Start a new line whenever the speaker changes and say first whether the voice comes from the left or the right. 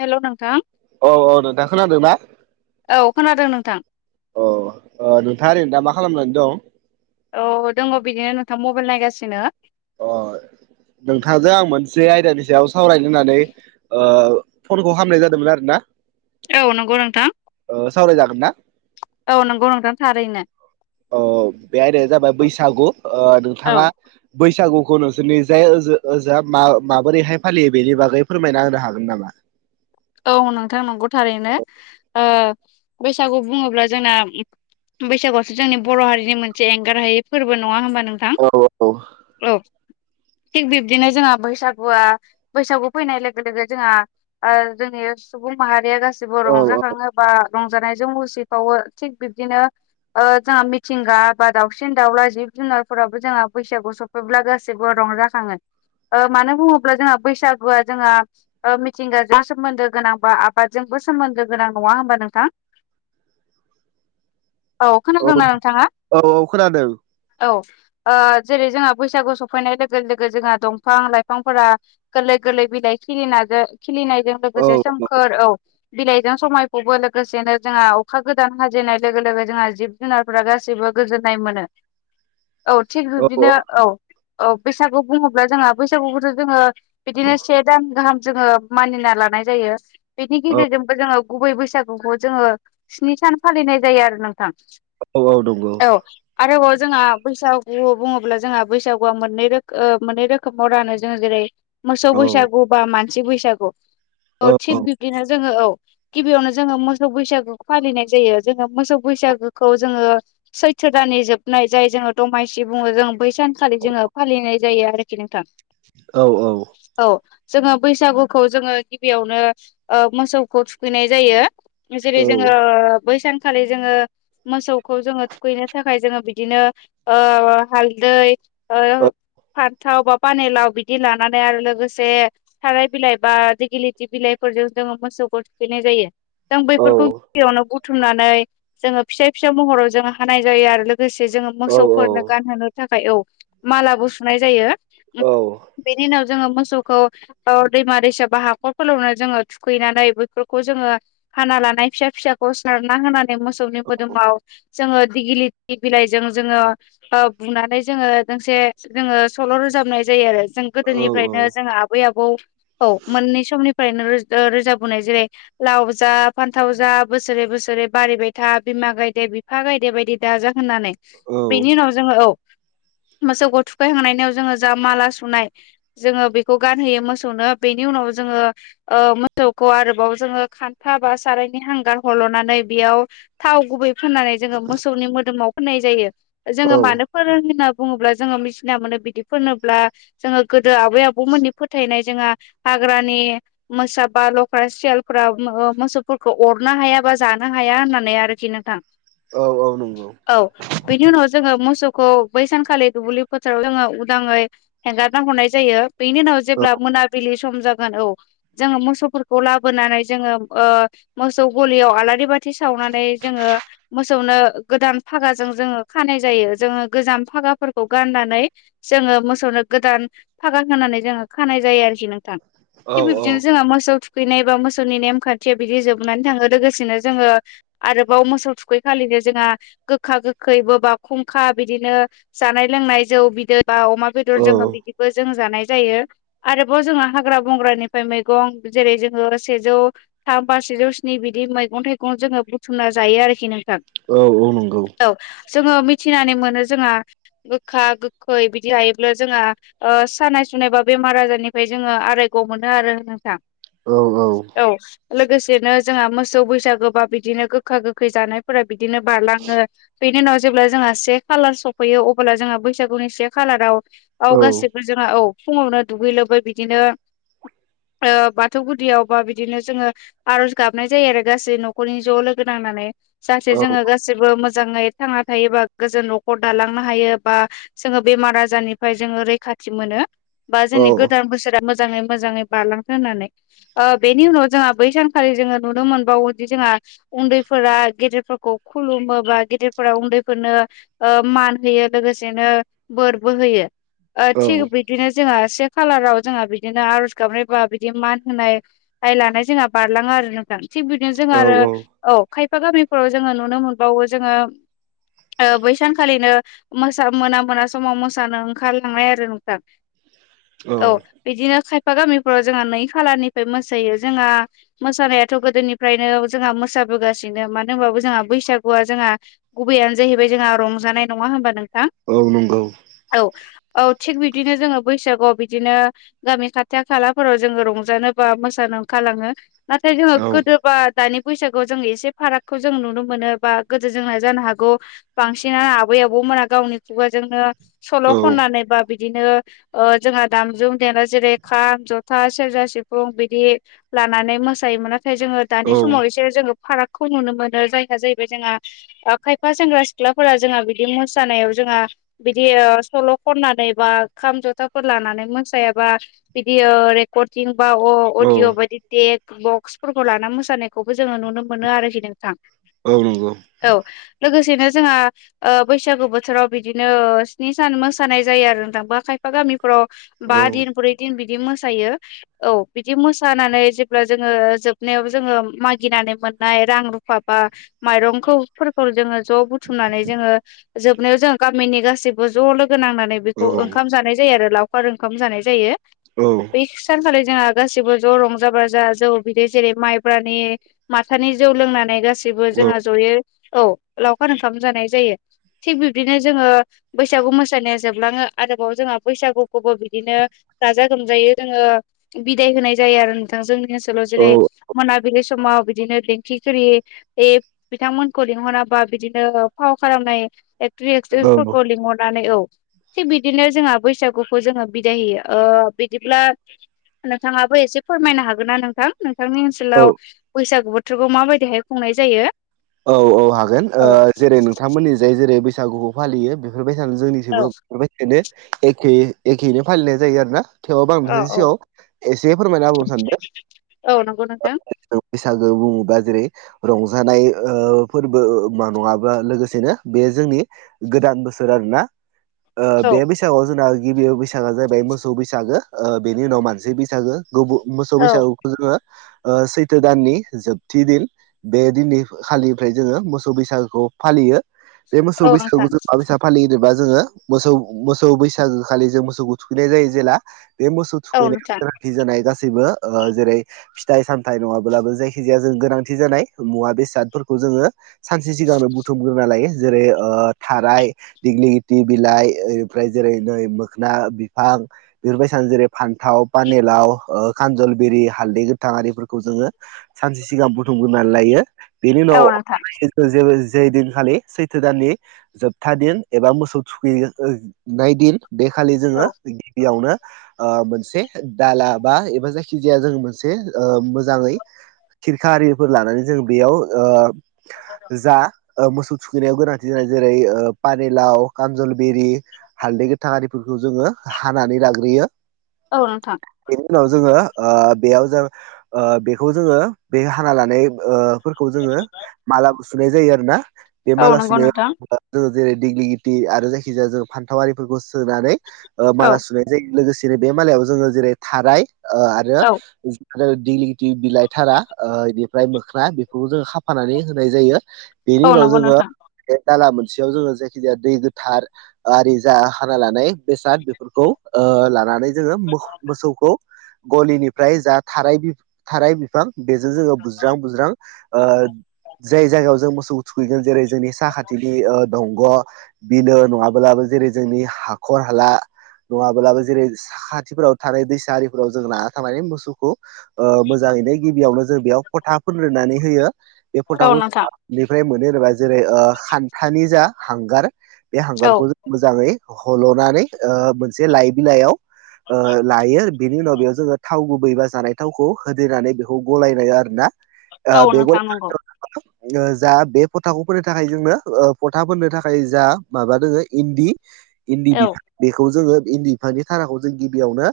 left: हेल नोंथां।
right: औ औ नोंथां खोनादोंना?
left: औ खोनादों नोंथां।
right: अ ओ नोंथाङा ओरैनो दा मा खालामनानै दं?
left: औ दङ बिदिनो नोंथां मबाइल नायगासिनो।
right: अ नोंथांजों आं मोनसे आयदानि सायाव सावरायनो होननानै फनखौ खामनाय जादोंमोन आरो ना
left: औ नंगौ नोंथां
right: सावरायजागोन ना
left: औ नंगौ नोंथां थारैनो
right: अ बेह जाबाय बैसागु
left: औ
right: नोंथाङा बैसागुखौ नोंसोरनि जाय ओ ओजोआ मा माबोरैहाय फालियो बेनि बागै फोरमायना होनो हागोन नामा?
left: औ नोंथां नंगौ थारैनो ओ बैसागु बुङोब्ला जोंना बैसागुआसो जोंनि बर' हारिनि मोनसे एंगार हायै फोरबो नङा होनबा नोंथां।
right: औ औ।
left: औ थिग बिबदिनो जोंहा बैसागुआ बैसागु फैनाय लोगो लोगो जोंहा जोंनि सुबुं माहारिया गासिबो
right: औ
left: रंजाखाङोबा रंजानायजों मुसिफावो थिग बिबदिनो जोंहा मिथिंगा बा दाउसिन दाउला जिब जुनारफोराबो जोंहा बैसागु सम बेब्ला गाससिबो रंजाखाङो मानो बुङोब्ला जोंहा बैसागुआ जोंहा मिथिंगा जासट सोमोन्दो गोनां बा आबादजोंबो सोमोन्दो गोनां नङा होमबा नोंथां
right: औ
left: खोनादोंना नोंथाङा
right: औ खोनादों
left: औ जेरै जोंहा बैसागु सफैनाय लोगो लोगो जोंहा दंफां लाइफांफोरा गोरलै गोरलै बिलाइ खिलिना खिलिनायजों
right: औ
left: लोगोसे सोमखोर औ बिलाइजों समायखौबो लोगोसेनो जोंहा अखा गोदान हाजेननाय लोगो लोगो जोंहा जिब जुनारफोरा गाससिबो गोजोननाय मोनो
right: [inaudible] [unintelligible]
left: औ थिग बिब्दिनो औ औ बैसागु बुङोब्ला जोंहा बैसागुखौथ जोङो बिदिनो से दान गाहाम जोङो मानिना लानाय जायो बेनि
right: औ
left: गेजेरजोंबो जोङो गुबै बैसागुखौ जोङो स्नि सान फालिनाय जायो आरो नोंथां
right: औ औ नंगौ
left: औ आरोबाव जोंहा बैसागु बुङोब्ला जोंहा बैसागुआ मोननै मोननै रोखोमाव रानो जोङो जेरै मोसौ
right: औ
left: बैसागु बा मानसि बैसागु औ थिग बिब्दिनो जोङो औ गिबियावनो जोङो मोसौ बैसागो फालिनाय जायो। जोङो मोसौ बैसागोखौ जोङो सैथो दाननि जोबनाय जाय जोङो दमासि बुङो जों बै सानखालि जोङो फालिनाय जायो आरोखि नोंथां।
right: औ औ।
left: औ जोङो बैसागुखौ जोङो गिबियावनो ओ मोसौखौ थुखैनाय जायो जेरै जोङो बै सान खालि जोङो मोसौखौ जोङो थुखैनो थाखाय जोङो बिदिनो ओ हालदै
right: औ
left: [unintelligible] थाव बा पानिलाव बिदि लानानै आरो लोगोसे थाराय बिलाइ बा [unintelligible] बिलाइफोरजों जोङो मोसौखौ थुखैनाय जायो जों
right: औ
left: बैफोरखौ
right: औ
left: गिबियावनो बुथुमनानै जोङो फिसा फिसा महराव जोङो हानाय जायो। आरो लोगोसे जोङो
right: औ औ
left: मोसौफोरनो गानहोनो थाखाय औ मालाबो सुनाय जायो। बेनि उनाव जोङो मोसौखौ ओ दैमा दैसा बाहा फोरावनो जोङो थुखैनानै बैफोरखौ जोङो हाना लानाय फिसा फिसाखौ सारना होनानै मोसौनि मोदोमाव जोङो दिगिलिथि बिलाइजों जोङो बुनानै जोङो दोंसे जोङो सल' रोजाबनाय जायो आरो जों गोदोनिफ्रायनो जोंङो आबै आबौ औ मोननि समनिफ्रायनो रोजाबबोनाय जेरै लाव जा फान्थाव जा बोसोरे बोसोरे बारिबाय था बिमा गायदे गायदे बायदि दाजा होननानै
right: औ
left: बेनि उनाव जोङो औ मोसौखौ थुखैखांनायनि उनाव जोङो जा माला सुनाय जोङो बेखौ गानहोयो मोसौनो बेनि उनाव जोङो ओ मोसौखौ आरोबाव जोङो खान्था बा सारायनि हांगार हल'नानै बेयाव थाव गुबै फोननानै जोङो मोसौनि मोदोमाव फोननाय जायो
right: औ
left: जोङो मानो फोरों होनना बुङोब्ला जोङो मिथिना मोनो बिदि फोनोब्ला जोङो गोदो आबै आबौमोननि फोथायनाय जोंहा हाग्रानि मोसा बा लख्रा सियालफ्रा मोसौफोरखौ अरनो हाया बा जानो हाया होननानै आरोखि [unintelligible]
right: औ औ नंगौ।
left: औ बेनि उनाव जोङो मोसौखौ बै सानखालि दुब्लि फोथाराव जोङो उदाङै हेंगारना हरनाय जायो बेनि उनाव
right: औ
left: जेब्ला मोनाबिलि सम जाबाय औ जोङो मोसौफोरखौ लाबोनानै जोङो ओ मोसौ गलियाव आलारि सावनानै जोङो सौनो गोदान फागाजों जोङो खानाय जायो जोङो गोजान फागाफोरखौ गाननानै जोङो मोसौनो गोदान फागा होनानै जोङो खानाय जायो आरोखि नोंथां।
right: औ
left: थिग बिबदिनो जोंहा मोसौ थुखैनाय बा मोसौनि नेम खान्थिया बिदि जोबनानै थाङो। लोगोसेनो जोङो आरोबाव मोसौ थुखैखालिनो जोंहा गोखा गोखैबो बा खुंखा बिदिनो जानाय लोंनाय जौ बिदै बा अमा
right: औ
left: बेदर जोङो बिदिबो जों जानाय जायो। आरोबाव जोंहा हाग्रा बंग्रानिफ्राय मैगं जेरै जोङो सेजौ थाम बा सेजौ स्नि बिदि मैगं थाइगं जोङो बुथुमना जायो आरोखि नोंथां।
right: औ औ नंगौ।
left: औ जोङो मिथिनानै मोनो जोंहा गोखा गोखै बिदि जायोब्ला जोंहा ओ सानाय सुनाय बा बेमार आजारनिफ्राय जोङो आरो मोनो आरो नोंथां औ लोगोसेनो जोंहा मोसौ बैसागो बा बिदिनो गोखा गोखै जानायफोरा बिदिनो बारलाङो। बेनि उनाव जेब्ला जोंहा से खालार सफैयो अब्ला जोंहा बैसागुनि से खालाराव औ गासैबो जोंहा औ फुङावनो दुगै लोबै बिदिनो ओ बाथौ गुदियाव बा बिदिनो जोङो आर'ज गाबनाय जायो आरो। गासै न'खरनि ज' लोगो नांनानै जाहाथे जोङो गासैबो मोजाङै थांना थायोबा गोजोन न'खर दालांनो हायो बा जोङो बेमार आजारनिफ्राय जोङो रैखाथि मोनो बा जोंनि गोदान बोसोरा मोजाङै मोजाङै बारलांखो होननानै बेनि उनाव जोंहा बै सानखालि जोङो नुनो मोनबावोदि जोंहा उन्दैफोरा गेदेरफोरखौ खुलुमो बा गेदेरफोरा उन्दैफोरनो मान होयो लोगोसेनो बोरबो होयो थिग बिदिनो जोंहा से खालाराव जोंहा बिदिनो आर'ज गाबनायबा बिदि मान होनाय आइ लानाय जोंहा बारलाङो आरो थां थिग बिदिनो जोङो
right: औ
left: आरो औ खायफा गामिफोराव जोङो नुनो मोनबावो जोङो बै सानखालिनो मोसा मोना मोना समाव मोसानो ओंखारलांनाय आरो नोंथां औ बिदिनो खायफा गामिफोराव जोंहा नै खालारनिफ्राय मोसायो जोंहा मोसानायाथ' गोदोनिफ्रायनो जोंहा मोसाबोगासिनो मानो होनबाबो जोंहा बैसागुआ जोंहा गुबैयानो जाहैबाय जोंहा रंजानाय नङा होमबा नोंथां
right: औ नंगौ
left: औ औ थिग बिदिनो जोङो बैसागआव बिदिनो गामि खाथि खालाफोराव जोङो रंजानो बा मोसानो ओंखारलाङो नाथाय जोङो
right: औ
left: गोदोबा दानि फैसाागखौ जों एसे फारागखौ जों नुनो मोनो बा गोदो जोंना जानो हागौ बांसिनानो आबै आबौमोना गावनि खुगाजोंनो सल' खननानै बा बिदिनो जोंहा दाम जुम देरा जेरै खाम जथा सेरजा सिफुं बिदि लानानै मोसायोमोन नाथाय जोङो दानि
right: औ
left: समाव एसे जोङो फारागखौ नुनो मोनो जायहा जाहैबाय जोंहा खायफा सेंग्रा सिख्लाफोरा जोंहा बिदि मोसानायाव जोंहा बिदि ओ सल' खननानै बा खाम जथाफोर लानानै मोसा बा बिदि ओ रेकर्ड दिं बा अ अदिअ बादि देग बक्सफोरखौ लाना मोसानायखौबो जोङो नुनो मोनो आरोखि नोंथां।
right: औ नंगौ।
left: औ लोगोसेनो जोंहा ओ बैसागु बोथोराव बिदिनो स्नि सान मोसानाय जायो आरो ना खायफा गामि फोराव बा दिन ब्रै दिन बिदि मोसायो। औ बिदि मोसानानै जेब्ला जोङो जोबनायाव जोङो मागिनानै मोननाय रां रुफा बा माइरंखौफोरखौ जोङो ज' बुथुमनानै जोङो जोबनायाव जों गामिनि गाैबो ज' लोगो नांनानै बेखौ ओंखाम जानाय जायो आरो लावखार ओंखाम जानाय जायो
right: औ
left: बे सानखालि जोंहा गाससिबो ज' रंजा बाजा जौ बिदै जेरै माइब्रानि माथानि जौ लोंनानै गासैबो जोंहा जयै औ लावखार ओंखाम जानाय जायो। थिग बिब्दिनो जोङो बैसागु मोसानाया जोबलाङो आरोबाव जोंहा बैसागुखौबो बिदिनो गाजा गोमजायै जोङो बिदाय होनाय जायो आरो नोंथां जोंनि ओनसोलाव जेरै मोनाबिलि समाव बिदिनो [unintelligible] ए बिथांमोनखौ लिंहराबा बिदिनो फाव खालामनाय। [unintelligible] फोरखौ लिंहरनानै औ थिग बिदिनो जोंहा बैसागुखौ जोङो बिदाय होयो। ओ बिदिब्ला नोंथाङाबो एसे फोरमायनो हागोन ना नोंथां नोंथांनि
right: औ
left: सोलाव बैसागु बोथोरखौ माबायदिहाय खुंनाय जायो।
right: औ औ हागोन ओ
left: औ
right: जेरै नोंथांमोननि जाय जेरै बैसागुखौ फालियो बेफोरबायदिनो
left: औ
right: जोंनि [unintelligible] एखेैनो फालिनाय जायो आरो ना। थेवबाबो आं
left: औ
right: नोंथांनि
left: औ
right: सिगाङाव एसे फोरमायना होबावनो सानदों।
left: औ नंगौ नोंथां
right: बैसागो बुङोबा जेरै रंजानाय ओ फोरबो मा नङाबा लोगोसेनो बे जोंनि गोदान बोसोर आरोना। ओ
left: औ
right: बे बैसागोआव जोंना गिबि बैसागा जाहैबाय मोसौ बैसागो ओ बेनि उनाव मानसि बैसागो। गुबु मोसौ
left: औ
right: बैसागुखौ जोङो ओ सैथो दाननि जोबथि दिन बे दिननि खालिनिफ्राय जोङो मोसौ बैसागुखौ फालियो बे मोसौ
left: औ नोंथां
right: बैसागुखौ जों [unintelligible] फालिनोबा जोङो मोसौ मोसौ बैसागो खालि जों मोसौखौ थुखैनाय जायो जेला बे मोसौ
left: औ
right: थुखैनाय
left: नोंथां
right: सांथि जानाय गासैबो ओ जेरै फिथाइ सामथाय नङाब्लाबो जायखि जाया जों गोनांथि जानाय मुवा बेस सादफोरखौ जोङो सानसे सिगांनो बुथुमग्रोना लायो जेरै ओ थाराय। दिग्लि लिथि बिलाइ ओनिफ्राय जेरै नै मोखोना बिफां। बेफोरबायसानो जेरै फान्थाव पानिलाव ओ खानजलबेरि हालदै गोथां आरिफोरखौ जोङो सानसे सिगां बुथुमग्रोनानै लायो बेनि
left: औ
right: उनाव
left: नोंथां
right: जे जै दिनखालि सैथ्र दाननि जोबथा दिन एबा मोसौ थुखैनाय दिन बेखालि जोङो
left: औ
right: गिबियावनो ओ मोनसे दाला बा एबा जायखि जाया जों मोनसे ओ मोजाङै खिरखा आरिफोर लानानै जों बेयाव ओ जा ओ मोसौ थुखैनायाव गोनांथि जानाय जेरै ओ पानिलाव कानजलबेरि हालदै गोथां आरिफोरखौ जोङो हानानै लाग्रोयो।
left: औ नोंथां।
right: बेनि उनाव जोङो ओ बेयाव जों ओ बेखौ जोङो बे हाना लानाय ओ फोर खौ जोङो माला सुनाय जायो आरोना बे
left: औ
right: माला
left: नंगौ
right: सुनायाव
left: नोंथां
right: जोङो जेरै दिग्लि लिथि आरो जायखि जाया जों फान्थाव आरिफोरखौ सोनानै ओ
left: औ
right: माला सुनाय। जाय लोगोसेनो बे मालायाव जोङो जेरै थाराय ओ आरो
left: औ
right: [unintelligible] [unintelligible] बिलाइथारा ओ बेनिफ्राय मोख्रा बेफोरखौ जों खाफानानै होनाय जायो। बेनि
left: औ
right: उनाव
left: नंगौ
right: जोङो
left: नोंथां
right: बे दाला मोनसेयाव जोङो जायखि जाया दै गोथार आरि जा हाना लानाय बेसाद बेफोरखौ ओ लानानै जोङो मोसौखौ गलिनिफ्राय जा थाराय थाराय बिफां बेजों जोङो बुज्रां बुज्रां ओ जाय जायगायाव जों मोसौ थुखैगोन जेरै जोंनि साहा थिंनि ओ दंग' बिलो नङाब्लाबो जेरै जोंनि हाखर हाला नङाब्लाबो जेरै साखाथिफोराव थानाय दैसारि फोराव जों लाना थांनानै मोसौखौ ओ मोजाङैनो गिबियावनो जों बेयाव फथा फोनग्रोनानै होयो। बे
left: औ
right: फोथाखौ
left: नोंथां
right: माबेनिफ्राय मोनो होनोबा जेरै ओ खान्थानि जा हांगार बे
left: औ
right: हांगारखौ मोजाङै हल'नानै ओ मोनसे लाइ बिलाइयाव ओ लायो । बिनि उनाव बेयाव जोङो थाव गुबै बा जानाय थावखौ होदेरनानै बेखौ गलायनाय आरोना ओ
left: औ
right: बेग'ल
left: नोंथां नंगौ
right: ओ जा बे फथाखौ फोननो थाखाय जोंनो ओ फथा फोननो थाखाय जा माबा दोङो इन्दि इन्दि
left: औ
right: बिफां बेखौ जोङो इन्दि बिफांनि थाराखौ जों गिबियावनो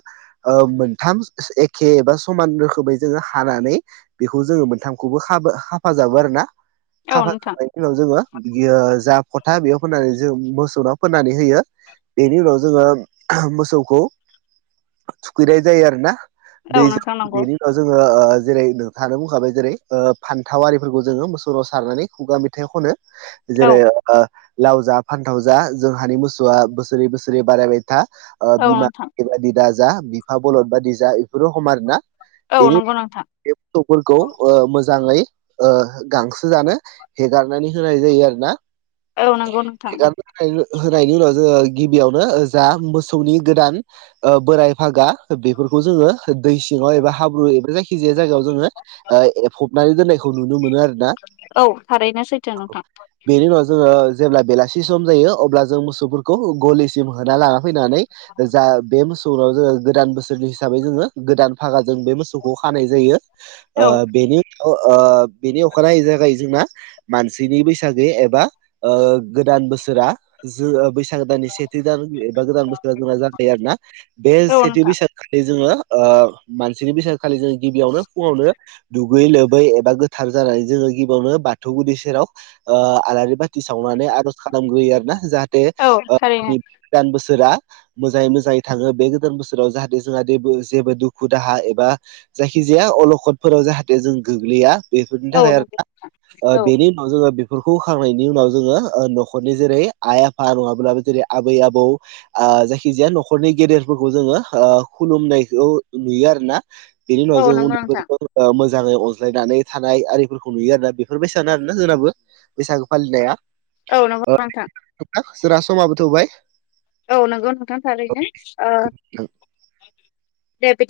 right: ओ मोनथाम एखे एबा समान रोखोमै जोङो हानानै बेखौ जोङो मोनथामखौबो खाफा खाफाजाबो आरो ना
left: औ नोंथां
right: खाफाब नाव जोङो बियो जा फथा बेयाव फोननानै जों मोसौनाव फोननानै होयो। बेनि उनाव जोङो मोसौखौ थुखैनाय जायो आरोना
left: औ
right: दैजों
left: नोंथां नंगौ
right: बेनि उनाव जोङो ओ जेरै सानो बुंखाबाय जेरै फान्थाव आरिफोरखौ जोङो मोसौाव सारनानै खुगा मेथाइ खनो
left: औ
right: जेरै ओ लाव जा फान्थाव जा जोंहानि मोसौआ बोसोरै बोसोरै बारायबाय था ओ
left: औ
right: बिमा
left: नोंथां
right: बादि दा जा बिफा बलद बादि जा बेफोरो हम आरोना
left: औ नंगौ नोंथां
right: गथ'फोरखौ ओ मोजाङै ओ गांसो जानो हेगारनानै होनाय जायो आरो ना
left: औ नंगौ नोंथां।
right: होनायनि उनाव जोङो गिबियावनो जा मोसौनि गोदान बोराय फागा बेफोरखौ जोङो दै सिङाव एबा हाब्रु एबा जायखि जाया जायगायाव जोङो ओ एफबनानै दोननायखौ नुनो मोनो आरो ।
left: औ थारैनो सैथो नोंथां।
right: बेनि उनाव जोङो जेब्ला बेलासि सम जायो अब्ला जों मोसौफोरखौ गलि सिम होना लाना फैनानै जा बे मो सौनाव जोङो गोदान बोसोरनि हिसाबै जोङो गोदान भागा जों बे मोसौखौ खानाय जायो। ओ
left: औ
right: बेनि अ ओ बेनि अखानायै जागायो जोंना मानसिनि बैसागै एबा ओ गोदान बोसोरा जो बैसागो दाननि सेथि दान एबा गोदान बोसोरा जोंना जायो आरो ना बे
left: औ
right: सेथि
left: नोंथां
right: बैसाग खालि जोङो ओ मानसिनि बैसागो खालि जों गिबियावनो फुङावनो दुगै लोबै एबा गोथार जानानै जोङो गिबियावनो बाथौ गुदि सेराव ओ आलारि बाथि सावनानै आरज खालामग्रोयो आरो ना जाहाथे
left: औ थारैनो
right: [unintelligible] दान बोसोरा मोजाङै मोजाङै थाङो बे गोदान बोसोराव जाहाथे जोंहाे देबो जेबो दुखु दाहा एबा जायखिजाया अलखदफोराव जाहाथे जों गोग्लैया बेफोरनि
left: औ
right: थाखाय आरो
left: नंगौ
right: ना ओ
left: औ
right: बेनि जोङो बेफोरखौ खांनायनि उनाव जोङो ओ न'खरनि जेरै आइ आफा नङाब्ला जेरै आबै आबौ आ जायखिजाया न'खरनि गेदेरफोरखौ जोङो ओ खुलुमनायखौ नुयो आरो ना बिनि उनाव
left: औ
right: जोङो
left: नंगौ
right: उन
left: नोंथां
right: [unintelligible] मोजाङै अनज्लायनानै थानाय आरिफोरखौ नुयो आरो ना बेफोरबासानो आरो ना जोंनाबो बैसागु फालिनाया
left: औ नंगौ नोंथां।
right: होमबा जोंना समाबो थबाय।
left: औ नंगौ नोंथां थारैनो ओ दे बिदि